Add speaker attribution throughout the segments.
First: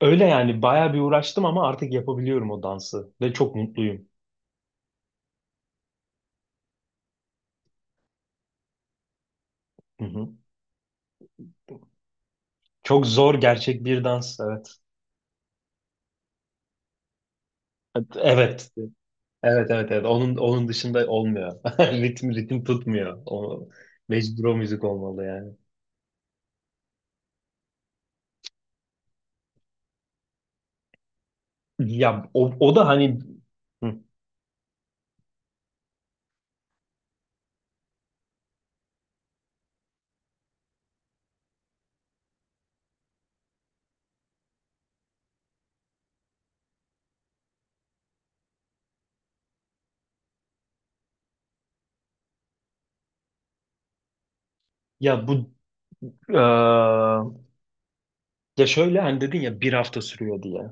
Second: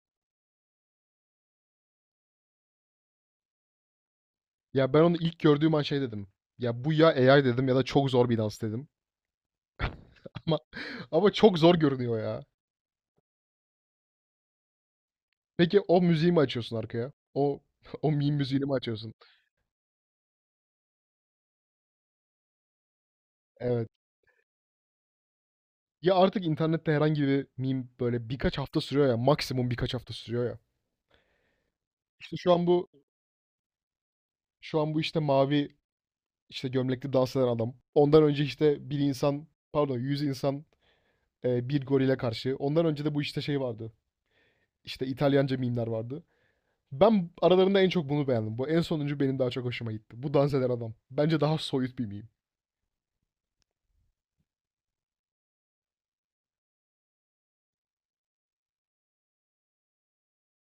Speaker 1: Öyle yani bayağı bir uğraştım ama artık yapabiliyorum o dansı ve çok mutluyum.
Speaker 2: Ya ben onu ilk gördüğüm an şey dedim. Ya bu ya AI dedim ya da çok zor bir dans dedim.
Speaker 1: Hı hı.
Speaker 2: Ama ama çok zor görünüyor ya.
Speaker 1: Çok zor gerçek bir dans evet.
Speaker 2: Peki o müziği mi açıyorsun arkaya? O o meme müziğini
Speaker 1: Evet.
Speaker 2: mi açıyorsun?
Speaker 1: Evet evet evet. Onun dışında olmuyor. Ritim tutmuyor. O
Speaker 2: Evet.
Speaker 1: mecbur o müzik olmalı yani.
Speaker 2: Ya artık internette herhangi bir meme böyle birkaç hafta sürüyor ya. Maksimum birkaç hafta sürüyor ya.
Speaker 1: Ya
Speaker 2: İşte şu
Speaker 1: o,
Speaker 2: an
Speaker 1: o
Speaker 2: bu
Speaker 1: da hani Hı.
Speaker 2: şu an bu işte mavi işte gömlekli dans eden adam. Ondan önce işte bir insan, pardon, yüz insan bir gorile karşı. Ondan önce de bu işte şey vardı. İşte İtalyanca mimler vardı. Ben aralarında en çok bunu beğendim. Bu en sonuncu benim daha çok hoşuma gitti. Bu dans eden adam. Bence daha soyut bir meme.
Speaker 1: ya bu eee, ya şöyle hani dedin ya bir hafta sürüyor diye.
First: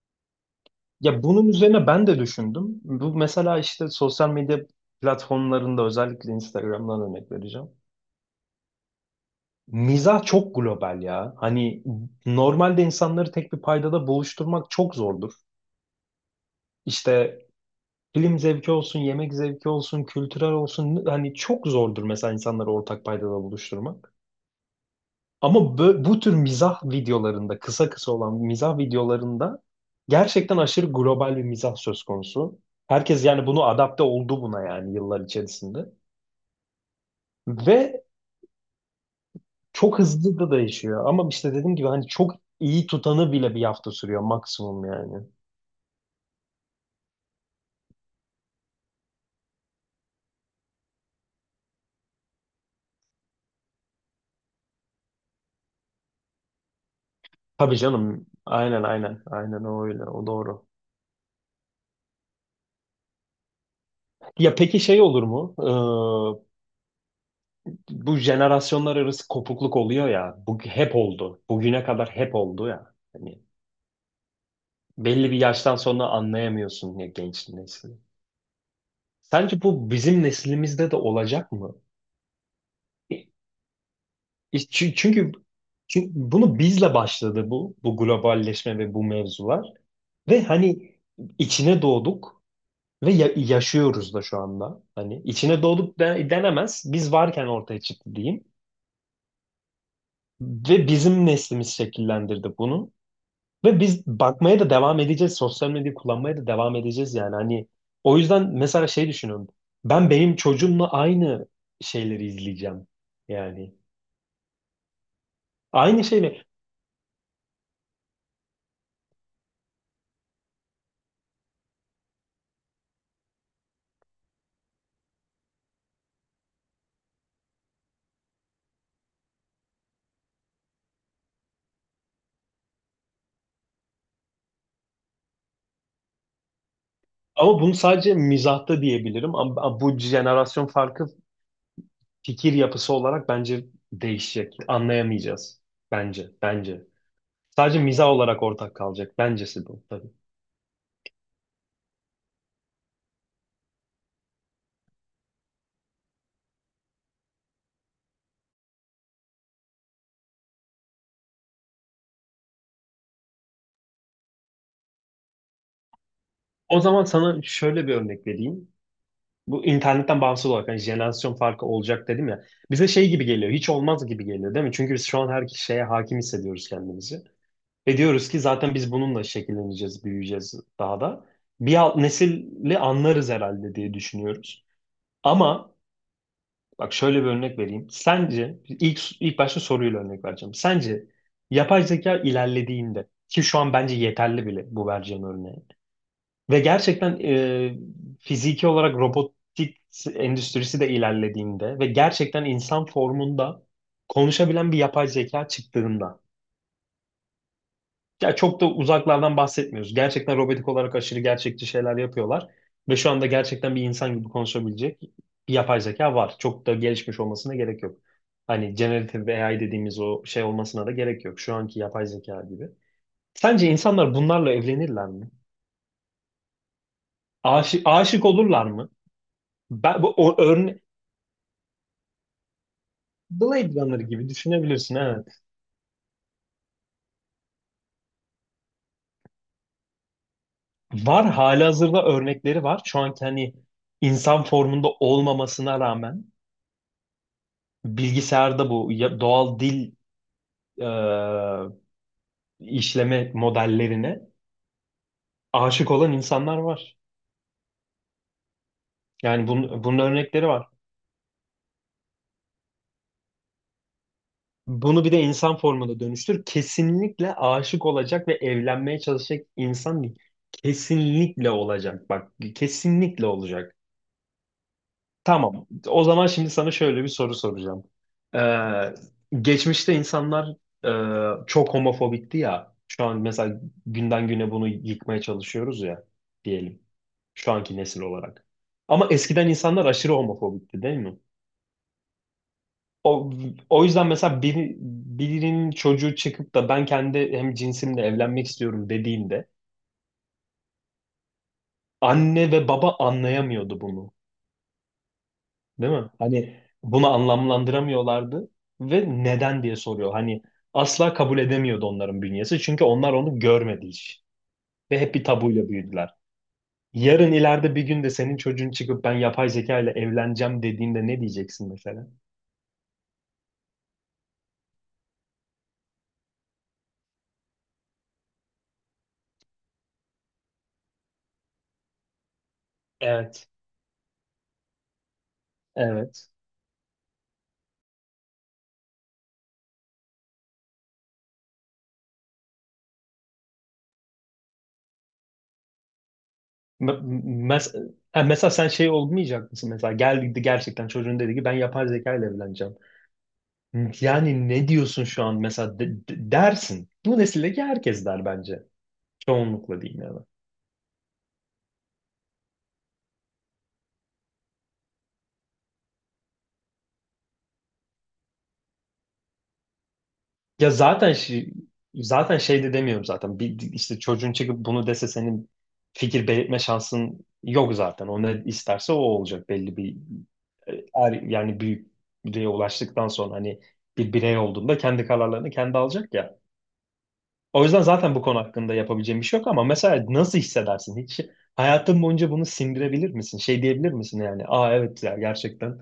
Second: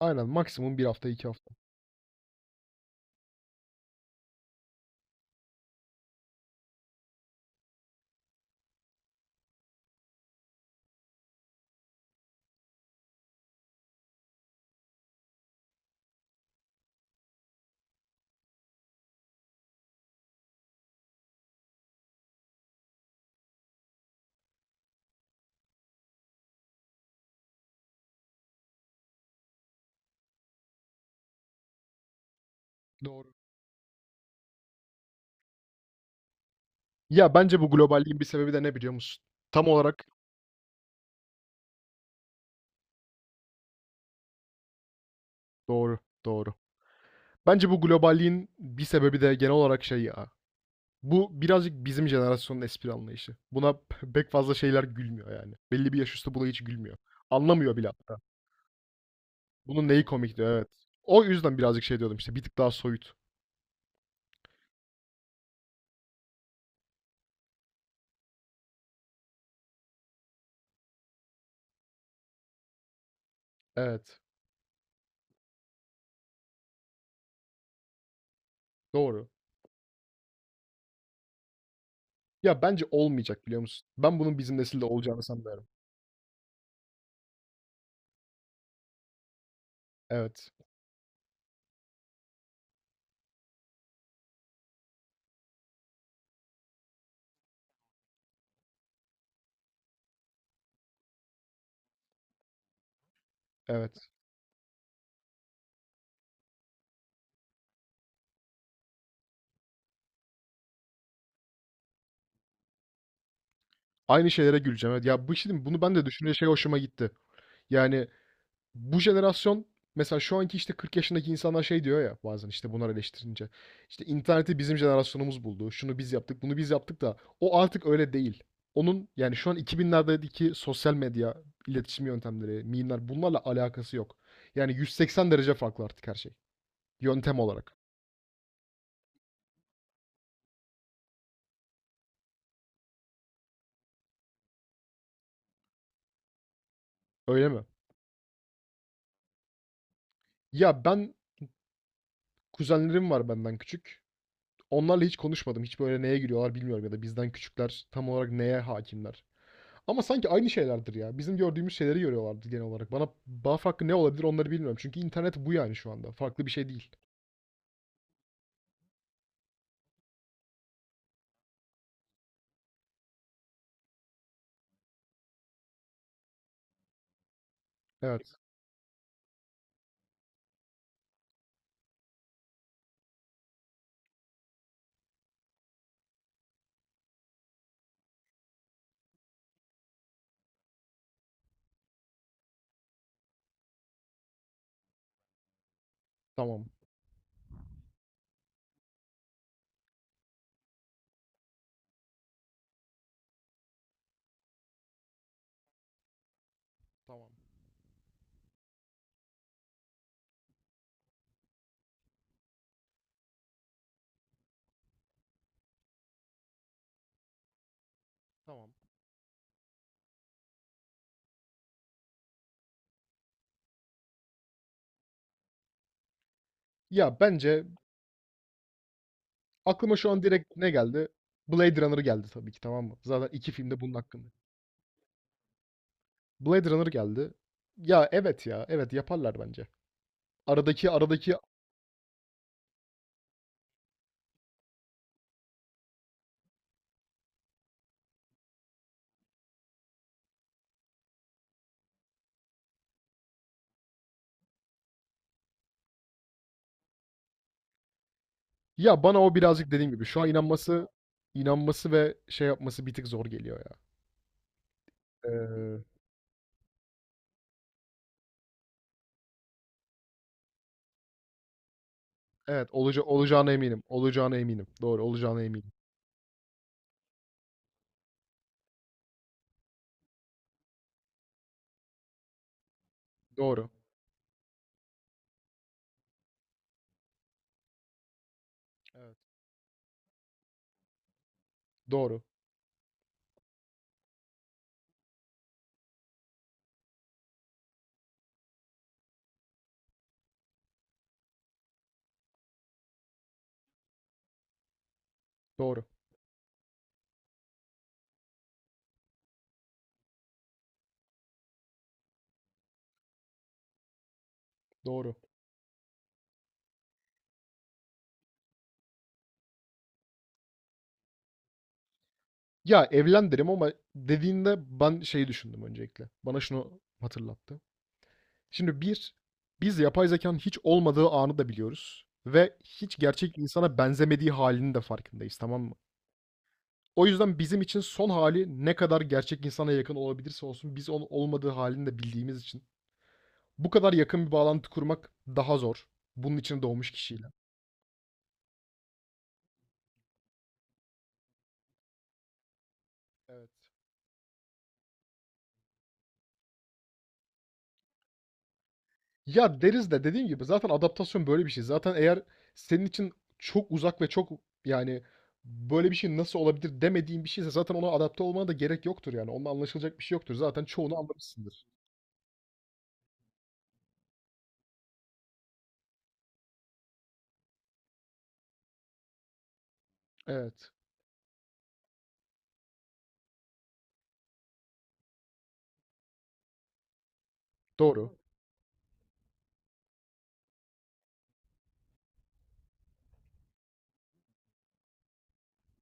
Speaker 2: Aynen, maksimum bir hafta,
Speaker 1: Ya
Speaker 2: iki
Speaker 1: bunun
Speaker 2: hafta.
Speaker 1: üzerine ben de düşündüm. Bu mesela işte sosyal medya platformlarında özellikle Instagram'dan örnek vereceğim. Mizah çok global ya. Hani normalde insanları tek bir paydada buluşturmak çok zordur. İşte film zevki olsun, yemek zevki olsun, kültürel olsun hani çok zordur mesela insanları ortak paydada buluşturmak. Ama bu tür mizah videolarında, kısa kısa olan mizah videolarında gerçekten aşırı global bir mizah söz konusu. Herkes
Speaker 2: Doğru.
Speaker 1: yani bunu adapte oldu buna yani yıllar içerisinde.
Speaker 2: Ya bence bu
Speaker 1: Ve
Speaker 2: globalliğin bir sebebi de ne biliyor musun? Tam
Speaker 1: Çok
Speaker 2: olarak
Speaker 1: hızlı da değişiyor ama işte dediğim gibi hani çok iyi tutanı bile bir hafta sürüyor maksimum yani.
Speaker 2: doğru, doğru. Bence bu globalliğin bir sebebi de genel olarak şey ya. Bu birazcık bizim jenerasyonun espri anlayışı. Buna pek fazla şeyler gülmüyor yani. Belli bir yaş üstü buna hiç gülmüyor. Anlamıyor
Speaker 1: Tabii
Speaker 2: bile hatta.
Speaker 1: canım. Aynen aynen. Aynen o
Speaker 2: Bunun neyi
Speaker 1: öyle. O
Speaker 2: komikti,
Speaker 1: doğru.
Speaker 2: evet. O yüzden birazcık şey diyordum işte, bir tık daha soyut.
Speaker 1: Ya peki şey olur mu? Bu jenerasyonlar arası kopukluk oluyor ya. Bu hep oldu. Bugüne kadar hep oldu ya. Hani
Speaker 2: Evet,
Speaker 1: belli bir yaştan sonra anlayamıyorsun ya genç nesli.
Speaker 2: doğru.
Speaker 1: Sence bu bizim neslimizde de olacak mı?
Speaker 2: Ya, bence olmayacak, biliyor musun? Ben bunun bizim nesilde
Speaker 1: Çünkü,
Speaker 2: olacağını
Speaker 1: çünkü
Speaker 2: sanmıyorum.
Speaker 1: çünkü bunu bizle başladı bu globalleşme ve bu mevzular. Ve
Speaker 2: Evet,
Speaker 1: hani içine doğduk ve yaşıyoruz da şu anda. Hani içine doğduk denemez. Biz varken ortaya çıktı diyeyim. Ve bizim neslimiz şekillendirdi bunu. Ve biz
Speaker 2: evet.
Speaker 1: bakmaya da devam edeceğiz. Sosyal medyayı kullanmaya da devam edeceğiz yani. Hani o yüzden mesela şey düşünüyorum. Ben benim çocuğumla aynı şeyleri izleyeceğim. Yani
Speaker 2: Aynı şeylere güleceğim. Evet. Ya, bu şimdi bunu ben
Speaker 1: aynı
Speaker 2: de düşününce
Speaker 1: şeyle.
Speaker 2: şey hoşuma gitti. Yani bu jenerasyon mesela şu anki işte 40 yaşındaki insanlar şey diyor ya bazen işte bunlar eleştirince. İşte interneti bizim jenerasyonumuz buldu. Şunu biz yaptık, bunu biz yaptık da o artık öyle değil. Onun yani şu an 2000'lerdeki sosyal medya iletişim yöntemleri, mimler, bunlarla alakası yok. Yani 180 derece farklı artık her şey. Yöntem
Speaker 1: Ama bunu
Speaker 2: olarak.
Speaker 1: sadece mizahta diyebilirim. Ama bu jenerasyon farkı fikir yapısı olarak bence değişecek. Anlayamayacağız. Bence.
Speaker 2: Öyle mi?
Speaker 1: Sadece mizah olarak ortak kalacak. Bencesi bu tabii.
Speaker 2: Ya ben, kuzenlerim var benden küçük. Onlarla hiç konuşmadım. Hiç böyle neye giriyorlar bilmiyorum ya da bizden küçükler tam olarak neye hakimler. Ama sanki aynı şeylerdir ya. Bizim gördüğümüz şeyleri görüyorlardı genel olarak. Bana bağ hakkı ne olabilir onları bilmiyorum. Çünkü internet bu yani şu anda. Farklı bir şey
Speaker 1: O
Speaker 2: değil.
Speaker 1: zaman sana şöyle bir örnek vereyim. Bu internetten bağımsız olarak hani jenerasyon farkı olacak dedim ya. Bize şey gibi geliyor. Hiç olmaz gibi geliyor değil mi? Çünkü biz şu an her şeye hakim hissediyoruz kendimizi. Ve diyoruz
Speaker 2: Evet.
Speaker 1: ki zaten biz bununla şekilleneceğiz, büyüyeceğiz daha da. Bir alt nesili anlarız herhalde diye düşünüyoruz. Ama Bak şöyle bir örnek vereyim. Sence ilk başta soruyla örnek vereceğim. Sence yapay zeka ilerlediğinde ki şu an bence yeterli bile bu vereceğim örneği ve
Speaker 2: Tamam.
Speaker 1: gerçekten fiziki olarak robotik endüstrisi de ilerlediğinde ve gerçekten insan formunda konuşabilen bir yapay zeka çıktığında
Speaker 2: Tamam.
Speaker 1: ya çok da uzaklardan bahsetmiyoruz. Gerçekten robotik olarak aşırı gerçekçi şeyler yapıyorlar. Ve şu anda gerçekten bir insan gibi konuşabilecek bir yapay zeka var. Çok da gelişmiş olmasına gerek yok.
Speaker 2: Tamam.
Speaker 1: Hani generative AI dediğimiz o şey olmasına da gerek yok. Şu anki yapay zeka gibi. Sence insanlar bunlarla evlenirler mi?
Speaker 2: Ya bence
Speaker 1: Aşık olurlar mı?
Speaker 2: aklıma
Speaker 1: Ben,
Speaker 2: şu
Speaker 1: bu,
Speaker 2: an
Speaker 1: o
Speaker 2: direkt ne
Speaker 1: örne
Speaker 2: geldi? Blade Runner geldi tabii ki, tamam mı? Zaten iki
Speaker 1: Blade
Speaker 2: filmde bunun
Speaker 1: Runner
Speaker 2: hakkında.
Speaker 1: gibi düşünebilirsin evet.
Speaker 2: Blade Runner geldi. Ya evet ya. Evet, yaparlar bence. Aradaki
Speaker 1: Var
Speaker 2: aradaki
Speaker 1: halihazırda örnekleri var. Şu anki hani insan formunda olmamasına rağmen bilgisayarda bu doğal dil e, işleme modellerine aşık olan insanlar var.
Speaker 2: ya bana o
Speaker 1: Yani
Speaker 2: birazcık
Speaker 1: bun,
Speaker 2: dediğim
Speaker 1: bunun
Speaker 2: gibi şu an
Speaker 1: örnekleri var.
Speaker 2: inanması ve şey yapması bir tık zor geliyor ya.
Speaker 1: Bunu bir de insan
Speaker 2: Ee,
Speaker 1: formuna dönüştür. Kesinlikle aşık olacak ve evlenmeye çalışacak insan değil. Kesinlikle olacak. Bak,
Speaker 2: evet
Speaker 1: kesinlikle
Speaker 2: olacağına
Speaker 1: olacak.
Speaker 2: eminim. Olacağına eminim. Doğru, olacağına
Speaker 1: Tamam.
Speaker 2: eminim.
Speaker 1: O zaman şimdi sana şöyle bir soru soracağım. Geçmişte insanlar çok homofobikti ya. Şu an mesela
Speaker 2: Doğru.
Speaker 1: günden güne bunu yıkmaya çalışıyoruz ya diyelim. Şu anki nesil olarak. Ama
Speaker 2: Evet.
Speaker 1: eskiden insanlar aşırı homofobikti değil mi?
Speaker 2: Doğru.
Speaker 1: O, o yüzden mesela birinin çocuğu çıkıp da ben kendi hem cinsimle evlenmek istiyorum dediğinde anne ve baba anlayamıyordu bunu.
Speaker 2: Doğru.
Speaker 1: Değil mi? Hani bunu anlamlandıramıyorlardı ve neden diye soruyor. Hani asla kabul edemiyordu onların bünyesi. Çünkü onlar onu görmedi hiç. Ve
Speaker 2: Doğru.
Speaker 1: hep bir tabuyla büyüdüler. Yarın ileride bir gün de senin çocuğun çıkıp ben yapay zeka ile evleneceğim dediğinde ne diyeceksin mesela?
Speaker 2: Ya evlen derim ama dediğinde ben şeyi düşündüm öncelikle. Bana şunu hatırlattı. Şimdi bir, biz yapay zekanın hiç olmadığı anı da biliyoruz. Ve hiç gerçek
Speaker 1: Evet.
Speaker 2: insana benzemediği halinin de farkındayız, tamam mı?
Speaker 1: Evet.
Speaker 2: O yüzden bizim için son hali ne kadar gerçek insana yakın olabilirse olsun biz onun olmadığı halini de bildiğimiz için bu kadar yakın bir bağlantı kurmak daha zor. Bunun için doğmuş
Speaker 1: Me-
Speaker 2: kişiyle.
Speaker 1: mes- ha, Mesela sen şey olmayacak mısın? Mesela geldi gerçekten çocuğun dedi ki ben yapay zeka ile evleneceğim.
Speaker 2: Evet.
Speaker 1: Yani ne diyorsun şu an mesela dersin. Bu nesildeki herkes der bence.
Speaker 2: Ya
Speaker 1: Çoğunlukla
Speaker 2: deriz
Speaker 1: diyeyim
Speaker 2: de
Speaker 1: yani.
Speaker 2: dediğim gibi zaten adaptasyon böyle bir şey. Zaten eğer senin için çok uzak ve çok, yani böyle bir şey nasıl olabilir demediğin bir şeyse zaten ona adapte olmana da gerek yoktur yani. Onunla anlaşılacak bir şey yoktur. Zaten
Speaker 1: Ya
Speaker 2: çoğunu
Speaker 1: zaten şey,
Speaker 2: anlamışsındır.
Speaker 1: Zaten şey de demiyorum zaten. Bir, işte çocuğun çıkıp bunu dese senin fikir belirtme şansın yok zaten. O ne isterse o olacak belli bir
Speaker 2: Evet.
Speaker 1: yani büyüklüğe ulaştıktan sonra hani bir birey olduğunda kendi kararlarını kendi alacak ya. O yüzden
Speaker 2: Doğru.
Speaker 1: zaten bu konu hakkında yapabileceğim bir şey yok ama mesela nasıl hissedersin? Hiç hayatın boyunca bunu sindirebilir misin? Şey diyebilir misin yani? Aa evet ya gerçekten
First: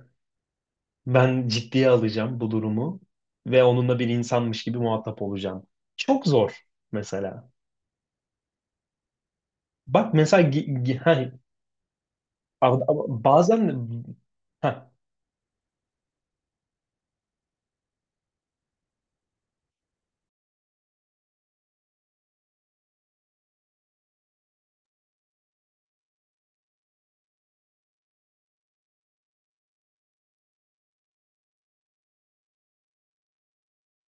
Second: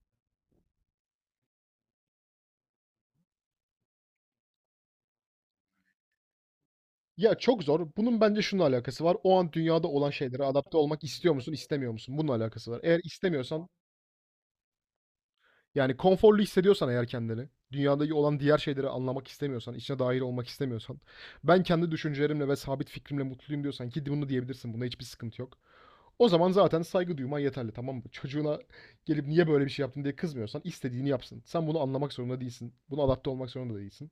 Speaker 1: ben ciddiye alacağım bu durumu ve onunla bir insanmış gibi muhatap olacağım. Çok zor
Speaker 2: Ya
Speaker 1: mesela.
Speaker 2: çok zor. Bunun bence şununla alakası var. O an dünyada
Speaker 1: Bak
Speaker 2: olan
Speaker 1: mesela
Speaker 2: şeylere
Speaker 1: gi-
Speaker 2: adapte
Speaker 1: gi-
Speaker 2: olmak
Speaker 1: ha,
Speaker 2: istiyor musun, istemiyor musun? Bununla alakası var.
Speaker 1: ama-
Speaker 2: Eğer
Speaker 1: ama
Speaker 2: istemiyorsan,
Speaker 1: bazen ha,
Speaker 2: yani konforlu hissediyorsan eğer kendini, dünyadaki olan diğer şeyleri anlamak istemiyorsan, içine dahil olmak istemiyorsan, ben kendi düşüncelerimle ve sabit fikrimle mutluyum diyorsan ki bunu diyebilirsin, bunda hiçbir sıkıntı yok. O zaman zaten saygı duyman yeterli, tamam mı? Çocuğuna gelip niye böyle bir şey yaptın diye kızmıyorsan, istediğini yapsın. Sen bunu anlamak zorunda değilsin. Buna adapte olmak zorunda değilsin.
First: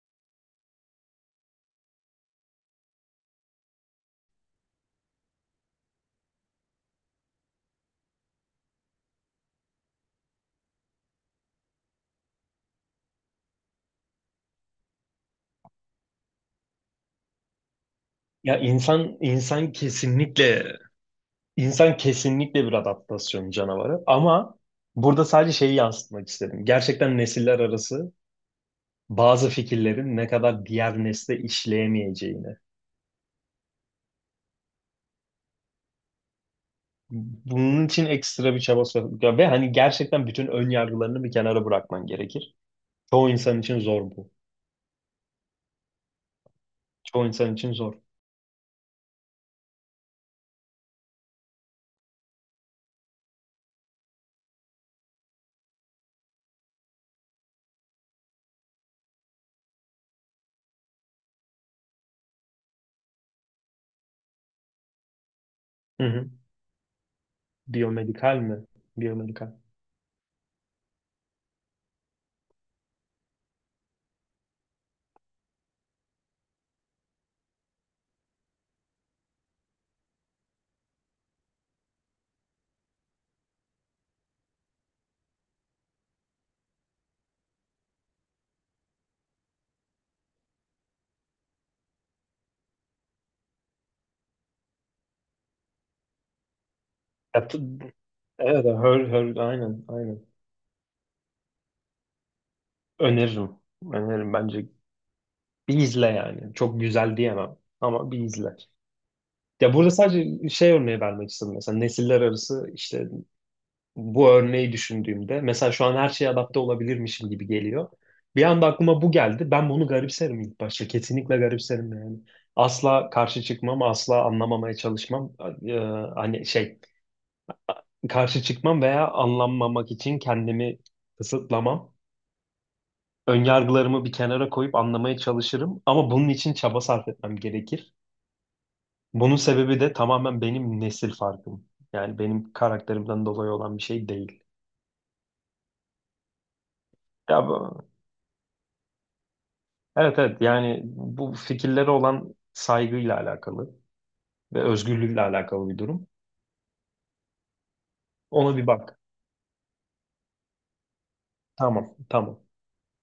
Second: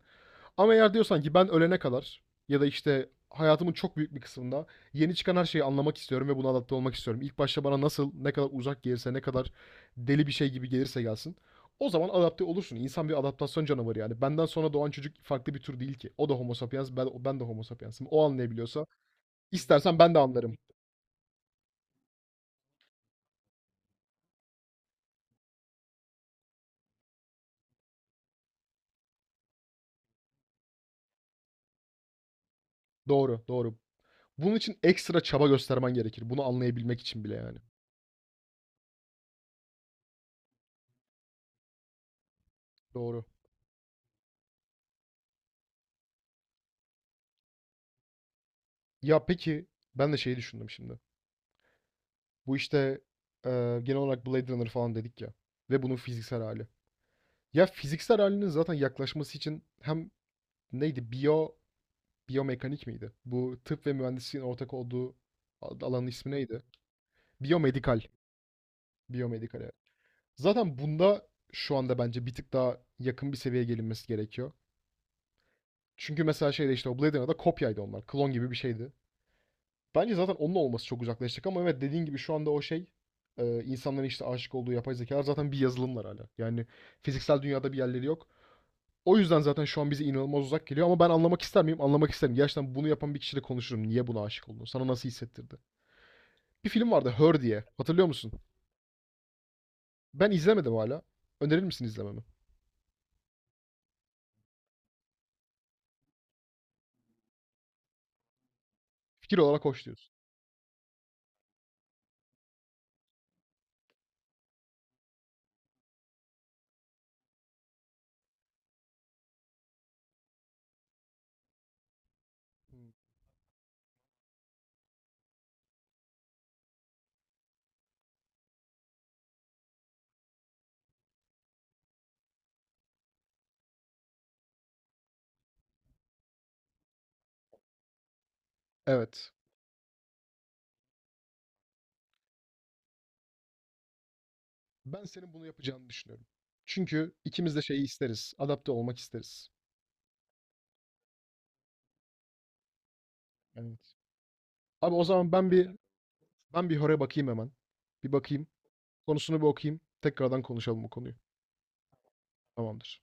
Speaker 2: Ama eğer diyorsan ki ben ölene kadar ya da işte hayatımın çok büyük bir kısmında yeni çıkan her şeyi anlamak istiyorum ve buna adapte olmak istiyorum. İlk başta bana nasıl, ne kadar uzak gelirse, ne kadar deli bir şey gibi gelirse gelsin. O zaman adapte olursun. İnsan bir adaptasyon canavarı yani. Benden sonra doğan çocuk farklı bir tür değil ki. O da homo sapiens, ben de homo sapiensim. O
Speaker 1: ya
Speaker 2: anlayabiliyorsa
Speaker 1: insan insan
Speaker 2: istersen ben de anlarım.
Speaker 1: kesinlikle insan kesinlikle bir adaptasyon canavarı ama burada sadece şeyi yansıtmak istedim. Gerçekten nesiller arası bazı fikirlerin ne kadar diğer nesle işleyemeyeceğini.
Speaker 2: Doğru, doğru. Bunun için ekstra çaba göstermen gerekir. Bunu anlayabilmek için bile yani.
Speaker 1: Bunun için ekstra bir çaba sarf ya ve hani gerçekten bütün ön yargılarını bir kenara bırakman gerekir.
Speaker 2: Doğru.
Speaker 1: Çoğu insan için zor bu. Çoğu insan için zor.
Speaker 2: Ya peki ben de şeyi düşündüm şimdi. Bu işte genel olarak Blade Runner falan dedik ya. Ve bunun fiziksel hali. Ya fiziksel halinin zaten yaklaşması için hem, neydi? Biyo, biyomekanik miydi? Bu tıp ve mühendisliğin ortak olduğu
Speaker 1: Hı
Speaker 2: alanın
Speaker 1: hı.
Speaker 2: ismi neydi? Biyomedikal.
Speaker 1: Biyomedikal mi? Biyomedikal.
Speaker 2: Biyomedikal, evet. Zaten bunda şu anda bence bir tık daha yakın bir seviyeye gelinmesi gerekiyor. Çünkü mesela şeyde işte o Blade Runner'da kopyaydı onlar. Klon gibi bir şeydi. Bence zaten onun olması çok uzaklaştık ama evet dediğin gibi şu anda o şey, insanların işte aşık olduğu yapay zekalar zaten bir yazılımlar hala. Yani fiziksel dünyada bir yerleri yok. O yüzden zaten şu an bize inanılmaz uzak geliyor ama ben anlamak ister miyim? Anlamak isterim. Gerçekten bunu yapan bir kişiyle konuşurum. Niye buna aşık oldun? Sana nasıl hissettirdi? Bir film vardı,
Speaker 1: Ya,
Speaker 2: Her
Speaker 1: t-
Speaker 2: diye. Hatırlıyor musun?
Speaker 1: evet, her, her, aynen, aynen.
Speaker 2: Ben izlemedim hala. Önerir misin izlememi?
Speaker 1: Öneririm. Öneririm bence. Bir izle yani. Çok güzel diyemem ama bir izle.
Speaker 2: Fikir olarak
Speaker 1: Ya
Speaker 2: hoş
Speaker 1: burada
Speaker 2: diyorsun.
Speaker 1: sadece şey örneği vermek istedim mesela nesiller arası işte bu örneği düşündüğümde mesela şu an her şeye adapte olabilirmişim gibi geliyor. Bir anda aklıma bu geldi. Ben bunu garipserim ilk başta. Kesinlikle garipserim yani. Asla karşı çıkmam, asla anlamamaya çalışmam. Ee, Hani şey karşı çıkmam veya anlanmamak için kendimi kısıtlamam. Önyargılarımı bir kenara koyup anlamaya çalışırım ama bunun için çaba sarf etmem gerekir.
Speaker 2: Evet.
Speaker 1: Bunun sebebi de tamamen benim nesil farkım. Yani benim karakterimden dolayı olan bir şey değil.
Speaker 2: Ben senin bunu yapacağını düşünüyorum. Çünkü
Speaker 1: Ya
Speaker 2: ikimiz de
Speaker 1: bu.
Speaker 2: şeyi isteriz. Adapte olmak isteriz.
Speaker 1: Evet yani bu fikirlere olan saygıyla alakalı
Speaker 2: Evet.
Speaker 1: ve
Speaker 2: Abi o
Speaker 1: özgürlükle
Speaker 2: zaman ben
Speaker 1: alakalı
Speaker 2: bir,
Speaker 1: bir durum.
Speaker 2: ben bir horaya bakayım hemen. Bir bakayım.
Speaker 1: Ona bir bak.
Speaker 2: Konusunu bir okuyayım. Tekrardan konuşalım bu konuyu.
Speaker 1: Tamam.
Speaker 2: Tamamdır.